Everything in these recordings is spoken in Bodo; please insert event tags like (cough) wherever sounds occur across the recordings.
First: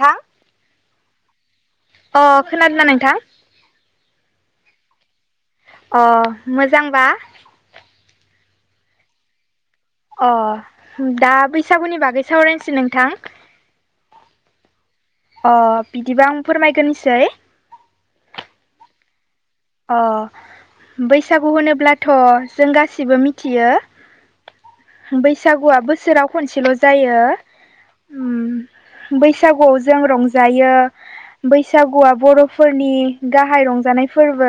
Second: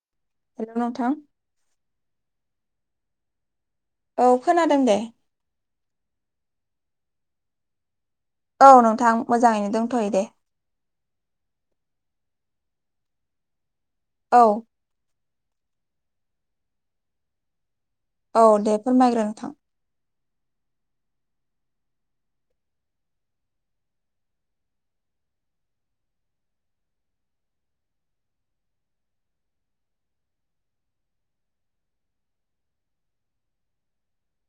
हा हेल नोंथां अ खोनादोंना नोंथां औ खोनादों दे अ मोजांबा औ नोंथां मोजाङैनो दंथ'योै दे अ दा बैसागुनि बागै सावरायनोसै नोंथां औ अ बिदिबा आं फोरमायग्रोनोसै औ दे फोरमायग्रो नोंथां अ बैसागु होनोब्लाथ' जों गासिबो मिथियो बैसागुआ बोसोराव खनसेल' जायो बैसागुआव जों रंजायो बैसागुआ बर'फोरनि गाहाय रंजानाय फोरबो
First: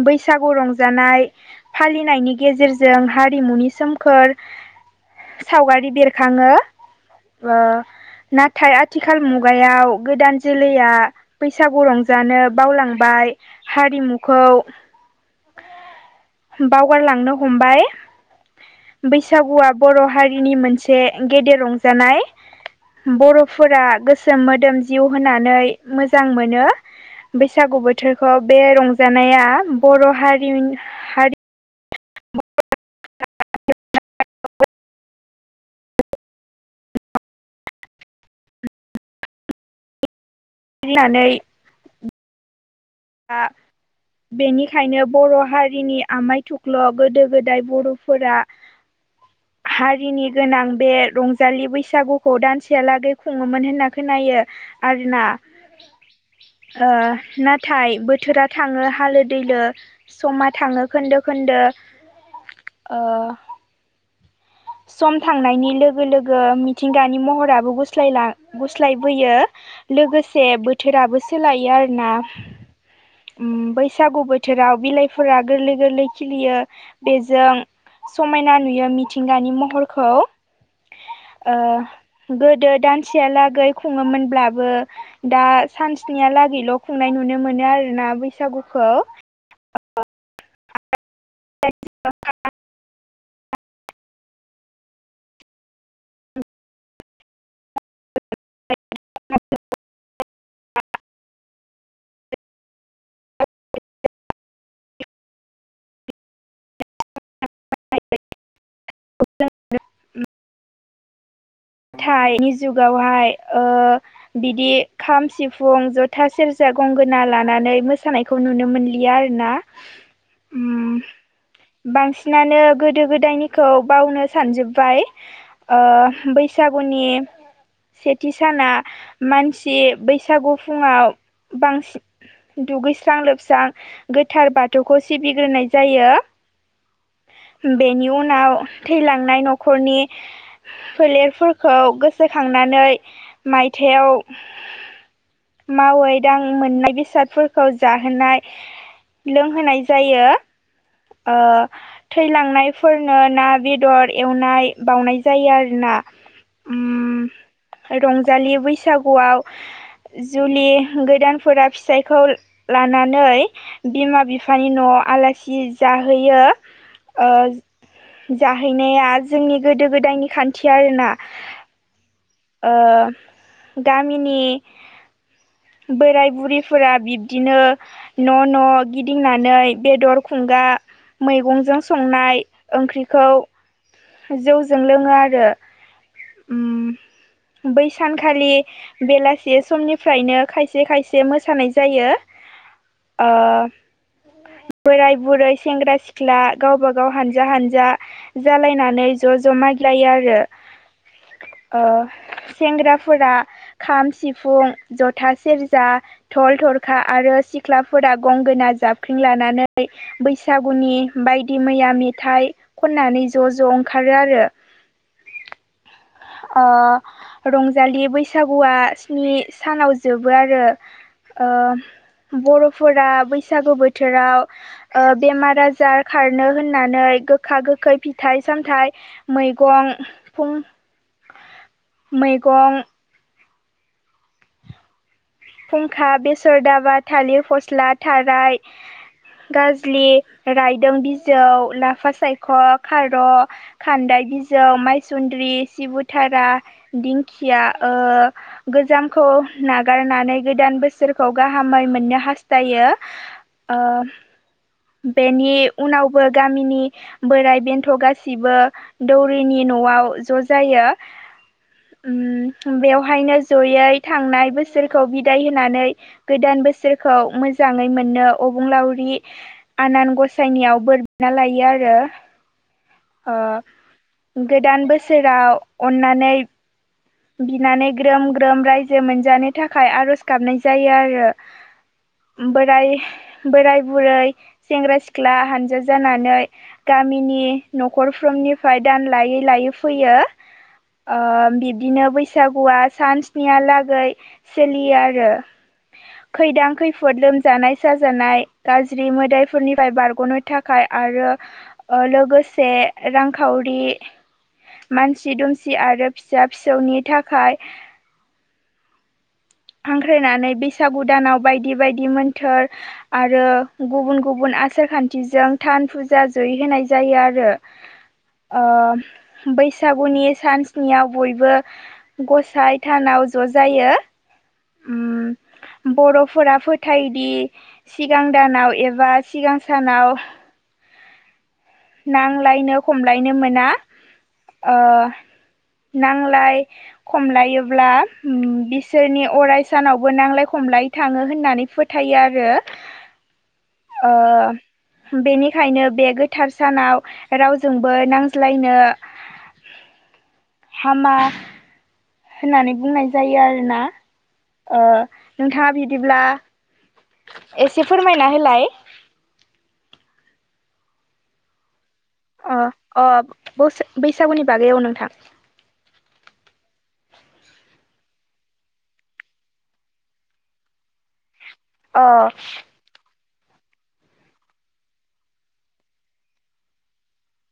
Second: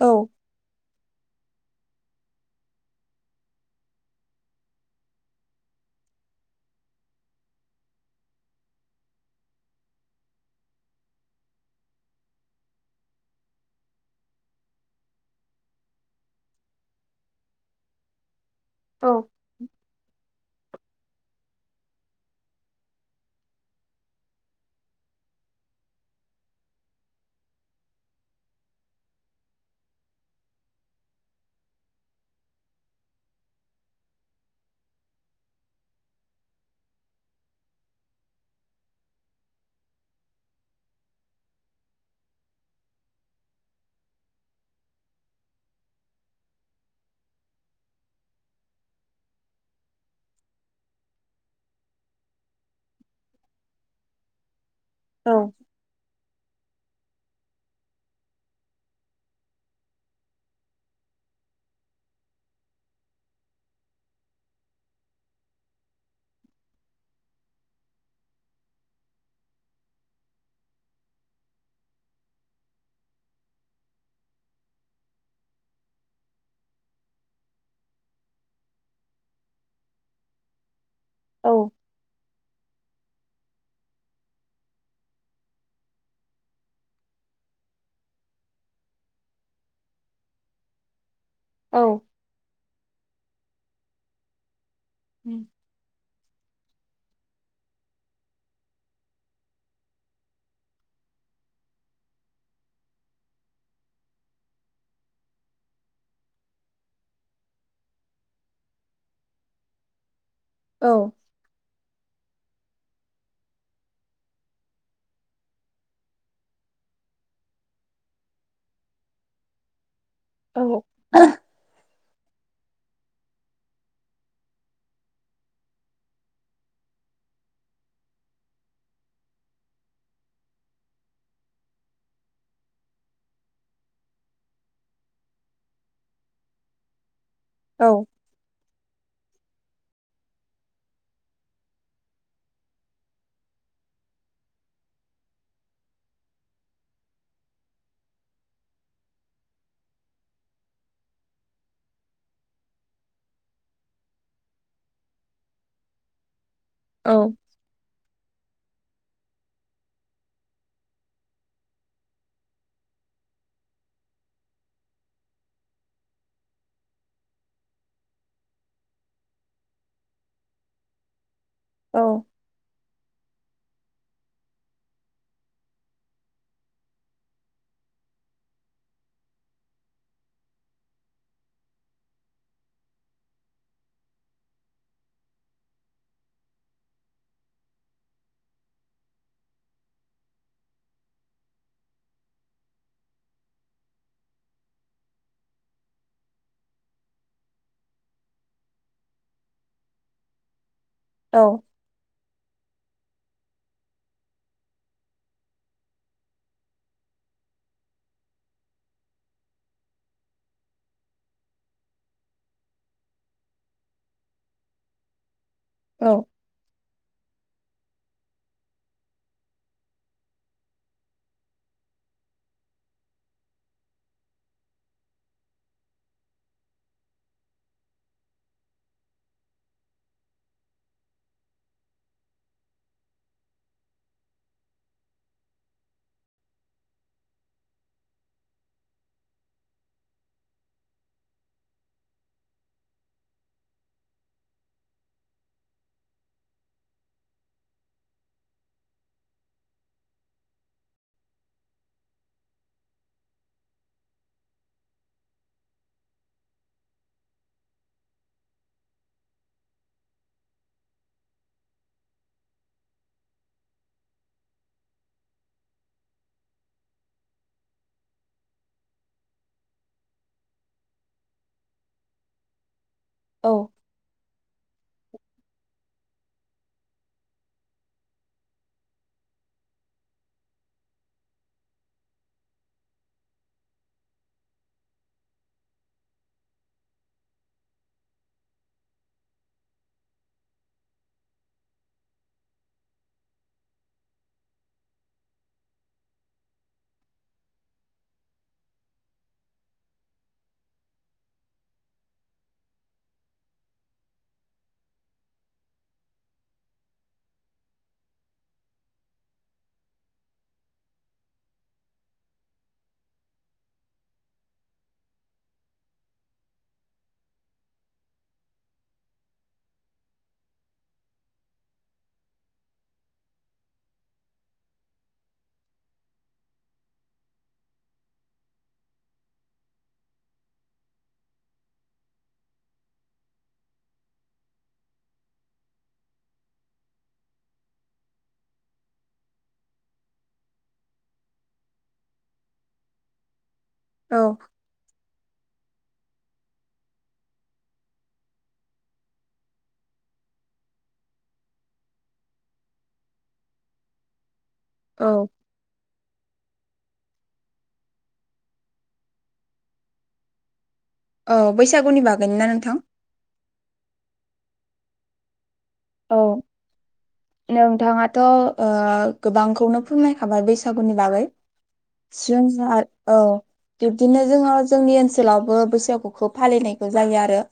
औ बैसागु रंजा जानाय फालिनायनि गेजेरजों हारिमुनि सोमखोर सावगारि बेरखाङो नाथाय आथिखाल मुगायाव गोदान जोलैया बैसागु रंजानो बावलाङो बाय हारिमुखौ बावगारलांनो हमबाय औ बैसागुआ बर' हारिनि मोनसे गेदेर रंजानाय बर'फोरा गोसोम मोदोम जिउ होनानै मोजां मोनो बैसागु बोथोरखौ बे रंजानाया बर' हारि हारि (unintelligible) फाननानै दा बेनिखायनो बर' हारिनि आमाय थुख्ल' गोदो गोदाय बर'फोरा (unintelligible) हारिनि गोनां बे रंजालि बैसागुखौ दानसेहालागै खुङोमोन होनना खोनायो आरो ना औ फिथाय (unintelligible) बोथोरा थाङो हालो दैलो समा थाङो खोनदो खोनदो ओ सम थांनायनि लोगो लोगो मिथिंगानि महराबो गस्लायलां गुस्लायबोयो लोगोसे बोथोराबो सोलायो आरोना बैसागु बोथोराव बिलाइफोरा गोरलै गोरलै खिलियो बेजों समायना नुयो मिथिंगानि महरखौ ओ औ गोदो दानसेयालागै खुङोमोनब्लाबो दा सानसिनियालागैल' खुंनाय नुनो मोनो आरोना बैसागुखौ औ द (unintelligible) उम औ (unintelligible) औ थायनि जुगावहाय ओ बिदि खाम सिफुं जथा सेरजा गंगोना लानानै मोसानायखौ खौ नुनो मोनलिया आरोना उम औ बांसिनानो गोदो गोदायनिखौ बावनो सानजोब्बाय ओ बैसागुनि सेथि साना मानसि बैसागु फुङाव बांसिन दुगैस्रां लोबस्रां गोथार बाथौखौ सिबिग्रोनाय जायो औ बेनि उनाव थैलांनाय न'खरनि फोलेर फोरखौ गोसोखांनानै मायथाइयाव मावै दां मोननाय बेसादफोरखौ जाहोनाय लोंहोनाय जायो ओ थैलांनायफोरनो ना बेदर एवनाय बावनाय जायो आरोना उम रंजालि बैसागुयाव जुलि गोदानफोरा फिसायखौ लानानै बिमा बिफानि न'आव आलासि जाहोयो ओ जाहैनाया जोंनि गोदो गोदायनि खानथि आरोना औ ओ गामिनि बोराय बुरिफोरा बिबदिनो न' न' गिदिंनानै बेदर खुंगा मैगंजों संनाय ओंख्रिखौ जौजों लोङो आरो ओम बै सानखालि बेलासि समनिफ्रायनो खायसे खायसे मोसानाय जायो ओ बोराय बुरै सेंग्रा सिख्ला गावबा गाव हानजा हानजा जालायनानै नै ज' ज' मागिलायो आरो ओ सेंग्राफोरा खाम सिफुं जथा सेरजा टल थरखा आरो सिख्लाफोरा गंगोना जाबख्रिं लानानै बैसागुनि बायदि मैया मेथाइ खननानै ज' ज' ओंखारो आरो औ अ रंजालि बैसागुया स्नि सानाव जोबो आरो ओ बर'फोरा बैसागु बोथोराव ओ बेमार आजार खारनो होननानै गोखा गोखै फिथाइ सामथाइ मैगं फुं मैगं फुंखा बेसर दाबा थालिर फस्ला थाराय गाजलि रायदों बिजौ लाफा सायख' खार' खान्दा बिजौ मायसुन्द्रि सिबुथारा दिंखिया गोजामखौ नागारनानै गोदान बोसोरखौ गाहामै मोननो हास्थायो बेनि उनावबो गामिनि बोराय बेन्थ गासिबो दौरिनि न'आव ज' जायो बेवहायनो जयै थांनाय बोसोरखौ बिदाय होनानै गोदान बोसोरखौ मोजाङै मोननो अबुंलावरि आनान गसायनियाव बोर बिना लायो आरो औ गोदान बोसोराव अननानै बिनानै ग्रोम ग्रोम रायजो मोनजानो थाखाय आरज गाबनाय जायो आरो बोराय बोराय बुरै सेंग्रा सिख्ला हानजा जानानै गामिनि न'खरफ्रोमनिफ्राय दान लायै लायै फैयो आ बि बिदिनो बैसागुया सानसिनिहालागै सोलियो आरो खैदां खैफोद लोमजानाय साजानाय गाज्रि मोदायफोरनिफ्राय बारगनो थाखाय आरो लोगोसे रांखावरि मानसि दुमसि आरो फिसा फिसौनि थाखाय हांख्रायनानै बैसागु दानाव बायदि बायदि मोन्थोर आरो गुबुन गुबुन आसार खान्थिजों थान फुजा जयै होनाय जायो आरो बैसागुनि सानस्नियाव बयबो गसाइ थानाव ज जायो उम बर'फोरा फोथायोदि सिगां दानाव एबा सिगां सानाव नांलायनो खमलायनो मोना नांलाय खमलायोब्ला बिसोरनि अराय सानावबो नांलाय खमलाय दि थाङो होननानै फोथायो आरो ओ औ बेनिखायनो बे गोथार सानाव रावजोंबो नांज्लायनो हामा होननानै बुंनाय जायो आरोना ओ औ नोंथाङा बिदिब्ला एसे फोरमायना होलाय औ बैसागुनि बागै अ अ बैसागुनि बागै अ नोंथां औ नोंथाङाथ गोबांखौनो फोरमनायखाबाय बैसागुनि बागै अ (unintelligible) औ बिब्दिनो जोङो जोंनि ओनसोलावबो बैसागुखौ फालिनायखौ जायो आरो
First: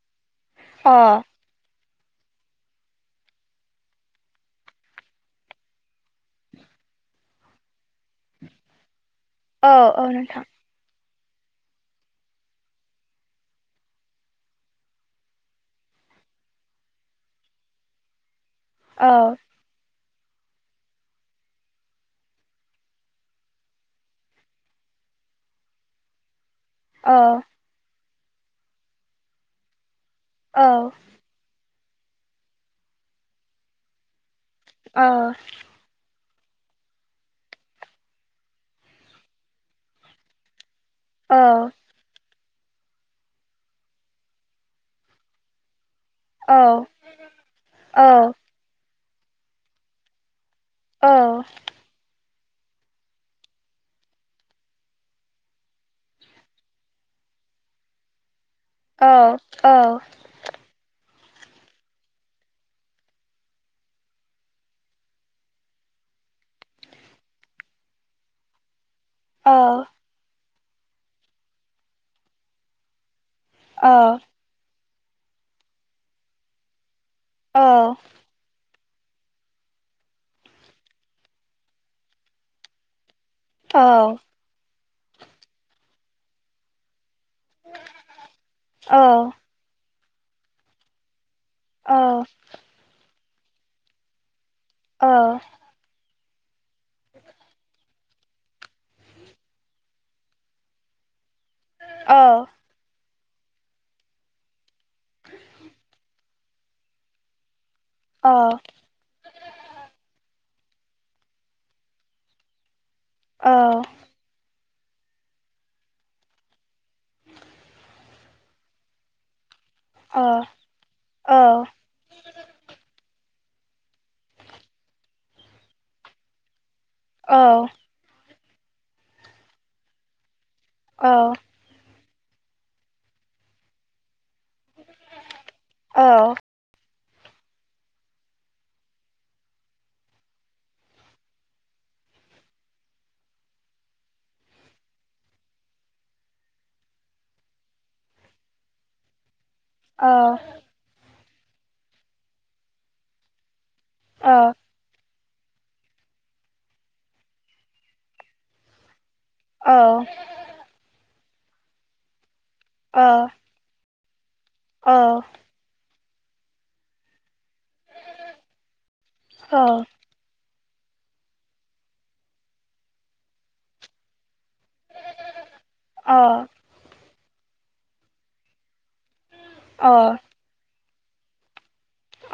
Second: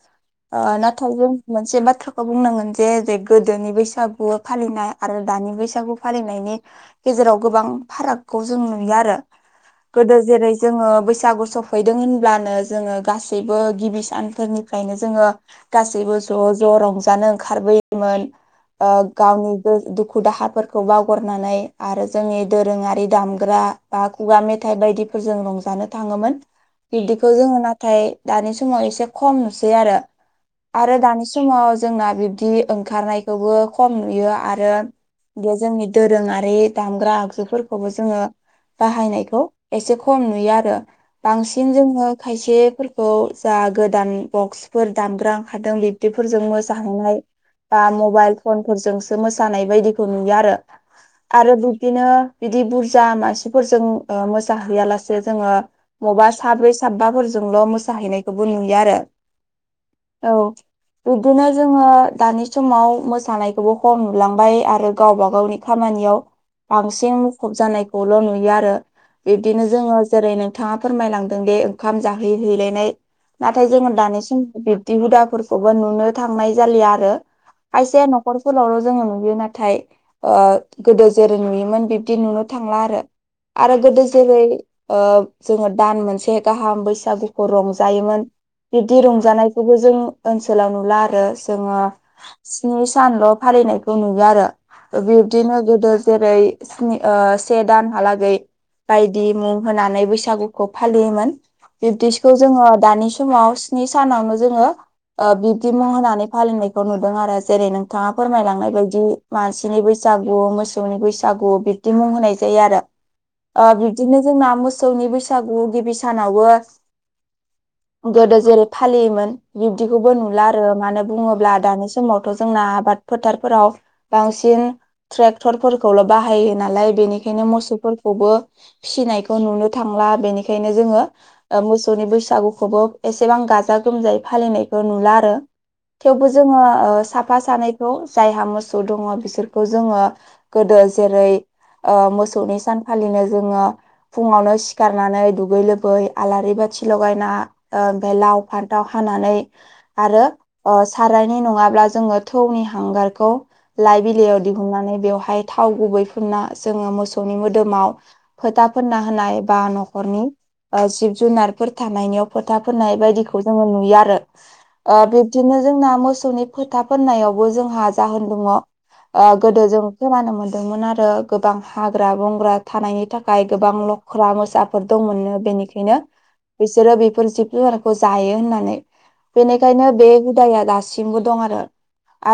अ नाथाय जों मोनसे बाथ्राखौ बुंनांगोनजे जे गोदोनि बैसागु फालिनाय आरो दानि बैसागु फालिनायनि गेजेराव गोबां फारागखौ जों नुयो आरो औ औ गोदो नोंथां जेरै जोङो बैसागु सफैदों होनब्लानो जोङो गासैबो गिबि सानफोरनिफ्रायनो जोङो गासैबो ज ज रंजानो ओंखारबोयोमोन औ गावनि दुखु दाहाफोरखौ बावगारनानै आरो जोंनि दोरोङारि दामग्रा बा खुगा मेथाइ बायदिफोरजों रंजानो थाङोमोन (inaudible) बिदिखौ जोङो नाथाय दानि समाव एसे खम नुसै आरो औ आरो दानि समाव जोंना बिब्दि ओंखारनायखौबो खम नुयो आरो ओ बे जोंनि दोरोङारि दामग्रा आगजुफोरखौबो जोङो बाहायनायखौ एसे खम नुयो आरो औ बांसिन जोङो खायसेफोरखौ जा गोदान बक्सफोर दामग्रा ओंखारदों बे बेफोरजों औ मोसाहैनाय बा औ मबाइल फन फोरजोंसो मोसानाय बायदिखौ नुयो आरो औ आरो बिबदिनो। बिदि बुरजा मासिफोरजों ओ मोसाहैयालासे जोङो। बबा साब्रै साबबाफोरजोंल' मोसाहैनायखौबो नुयो आरो। ओ ओ। औ बिदिनो जोङो। दानि समाव मोसानायखौबो खम नुलांबाय आरो गावबा गावनि खामानियाव। बांसिन मुखुब जानायखौल' नुयो आरो औ बिब्दिनो जोङो जेरै नोंथाङा फोरमायलांदों दि ओंखाम जाहैहैलायनाय। नाथाय जोङो दानि समाव बिब्दि हुदाफोरखौबो नुनो थांनाय जालिया आरो खायसेया न'खरफोरावल' जोङो नुयो नाथाय। ओ गोदो जेरै नुयोमोन बिब्दि नुनो थांला आरो आरो गोदो जेरै ओ जोङो दान मोनसे गाहाम बैसागुखौ रंजायोमोन। बिबदि रंजानाय (unintelligible) जों ओनसोलाव नुला आरो जोङो। ओ स्नि सानल' फालिनायखौ नुयो आरो बिब्दिनो गोदो। जेरैनि स्नि ओ से दानहालागै। बायदि मुं होनानै बैसागुखौ फालियोमोन। बिबदिसखौ औ जोङो दानि स समाव स्नि सानावनो जोङो ओ बिब्दि मुं होनानै फालिनायखौ नुदों आरो जेरै नों बिथाङा औ फोरमायलांनाय बायदि। मानसिनि बैसागु मोसौनि बैसागु बिब्दि मुं होनाय जायो आरो अ बिब बिदिनो जोंना मोसौनि बैसागु गिबि सानावबो गोदो जेरै फालियोमोन बिब्दिखौबो अ अ नुला आरो मानो बुङोब्ला। दानि समावथ' जोंना आबाद फोथारफोराव बांसिन। ट्रेक्टरफोरखौल' बाहायो नालाय ब बेनिखायनो मोसौफोरखौबो फिसिनायखौ नुनो थांला। बेनिखायनो अ जोङो ओ मोसौनि बैसागुखौबो एसेबां गाजा गोमजायै फालिनायखौ नुला आरो थेवबो जोङो ओ साफा सानैखौ जायहा मोसौ दङ बिसोरखौ जोङो गोदो जेरै ओ मोसौनि सान फालिनो जोङो फुङावनो सिखारनानै दुगै लोबै आलारि बाथि लगायना ओमफाय लाव फान्थाव हानानै आरो ओ सारायनायनि नङाब्ला जोङो थौनि हांगारखौ लाइ बिलायाव दिहुननानै बेवहाय थाव गुबैफुना जोङो मोसौनि मोदोमाव फोथा फोनना होनाय बा न'खरनि ओ जिब-जुनारफोर थानायनियाव फोथा फोननाय बायदिखौ जोंङो नुयो। आरो बिब्दिनो जोंना मोसौनि फोथा फोननायावबो जोंहा जाहोन दङ। ओ गोदो जों खोनानो मोनदोंमोन आरो गोबां हाग्रा बंग्रा थानायनि थाखाय गोबां ल ख्रा मोसाफोर दंमोननो बेनिखायनो अ बिसोरो बेफोर जिब जुनारखौ जायो होननानै बेनिखायनो बे बिदाया दासिमबो दं आरो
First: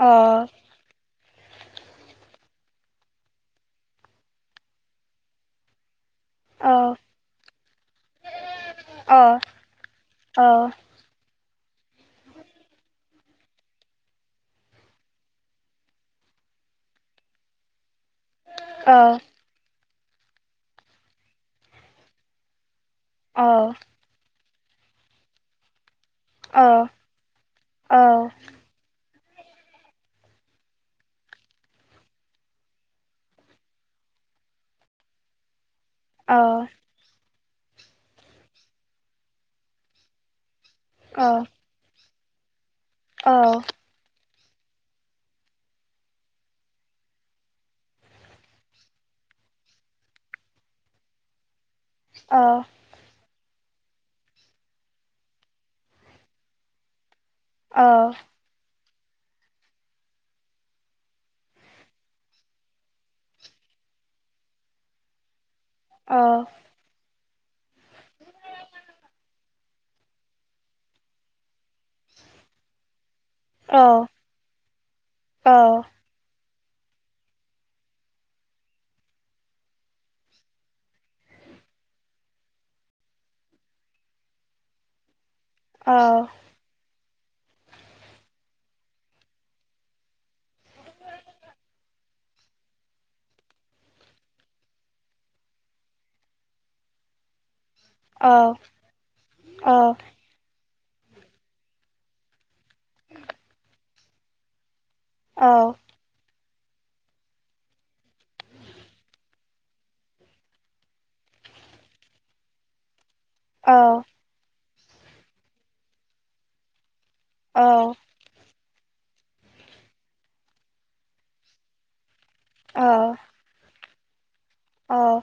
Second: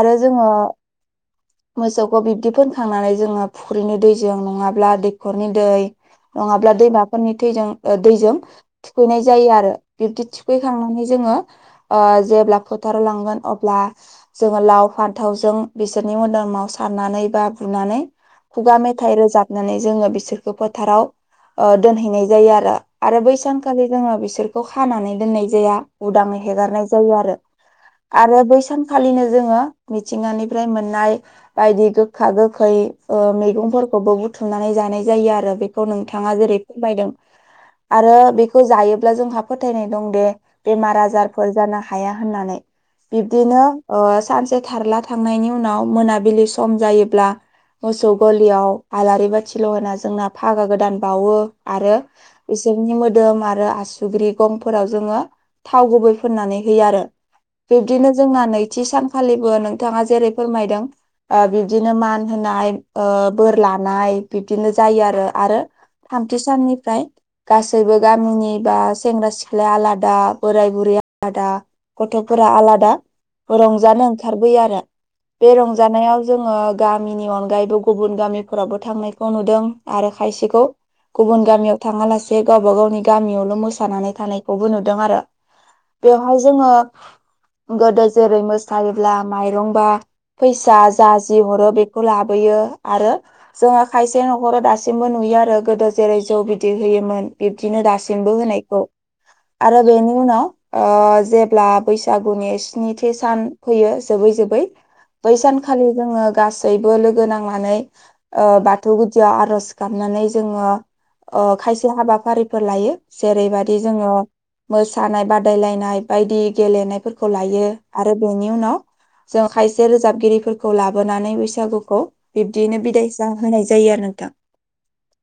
आरो जोङो (inaudible) मोसौखौ बिब्दि फोनखांनानै जोङो फुख्रिनि दैजों नङाब्ला दैखरनि दै नङाब्ला दैमाफोरनि थैजों, ओ दैजों थुखैनाय जायो आरो बिब्दि थुखैखांनानै जोङो। ओ जेब्ला फो थार लांगोन अब्ला, जोङो लाव फान्थावजों बिसोरनि मोदोमाव सारनानै बा बुनानै खुगा मेथाइ रोजाबनानै जोङो बिसोरखौ फोथाराव ओ दोनहैनाय जायो आरो। आरो बै सानखालि जोङो बिसोरखौ खानानै दोननाय जाया उदाङै हेगारनाय जायो आरो। अ आरो बै सानखालिनो जोङो मिथिंगानिफ्राय मोननाय बायदि गोखा गोखै मैगंफोरखौबो बुथुमनानै जानाय जायो आरो बे खौ अ नोंथाङा जेरै फोरमायदों आरो बेखौ जायोब्ला जोंहा फोथायनाय दं दे बेमार अ आजारफोर जानो हाया होननानै। औ बिब्दिनो सानसे थारला थांनायनि उनाव मोनाबिलि सम जायोब्ला मोसौ गलियाव आलारि बाथिल' होना जोंना फागा गोदान बावो। आरो बिसोरनि मोदोम आरो आसु दुग्रि गंफोराव जोङो थाव गुबै फुननानै होयो आरो। बिब्दिनो जोंना नैथि सानखालिबो नोंथाङा जेरै फोरमायदों बिदिनो मान होनाय बोर लानाय बिदिनो जायो आरो आरो थामथि साननिफ्राय गासैबो गामिनि बा सेंग्रा सिख्लाया आलादा बोराय बुरै आलादा गथ'फोरा आलादा रंजानो ओंखारबोयो आरो बे रंजानायाव जोङो गामिनि अनगायैबो गुबुन गामिफोरावबो थांनायखौ नुदों आरो खायसेखौ गुबुन गामियाव थाङा लासे गावबा गावनि गामियावल' मोसानानै थानायखौबो नुदों आरो। बेवहाय जोङो गोदो जेरै मोसायोब्ला माइरंबा फैसा जा जि हरो बेखौ लाबोयो आरो जोङो खायसे न'खराव दासिमबो नुयो आरो गोदो जेरै जौ बिदिर होयोमोन। बिब्दिनो दास होनायखौ आरो बेनि उनाव जे ब्ला बैसागुनि स्निथि सान फैयो जोबै जोबै बै सानखालि जोङो गासैबो लोगो नांनानै ओ बाथौ गुदियाव आर'ज गाबनानै जोङो ओ खायसे हाबाफारिफोर लायो। जेरैबायदि जोङो मोसानाय बादायलायनाय बायदि गेलेनायफोर खौ लायो आरो बेनि उनाव जों खायसे रोजाबगिरिफोरखौ लाबोनानै बैसागुखौ बिदियैनो बिदायसा होनाय जायो आरो नोंथां। औ।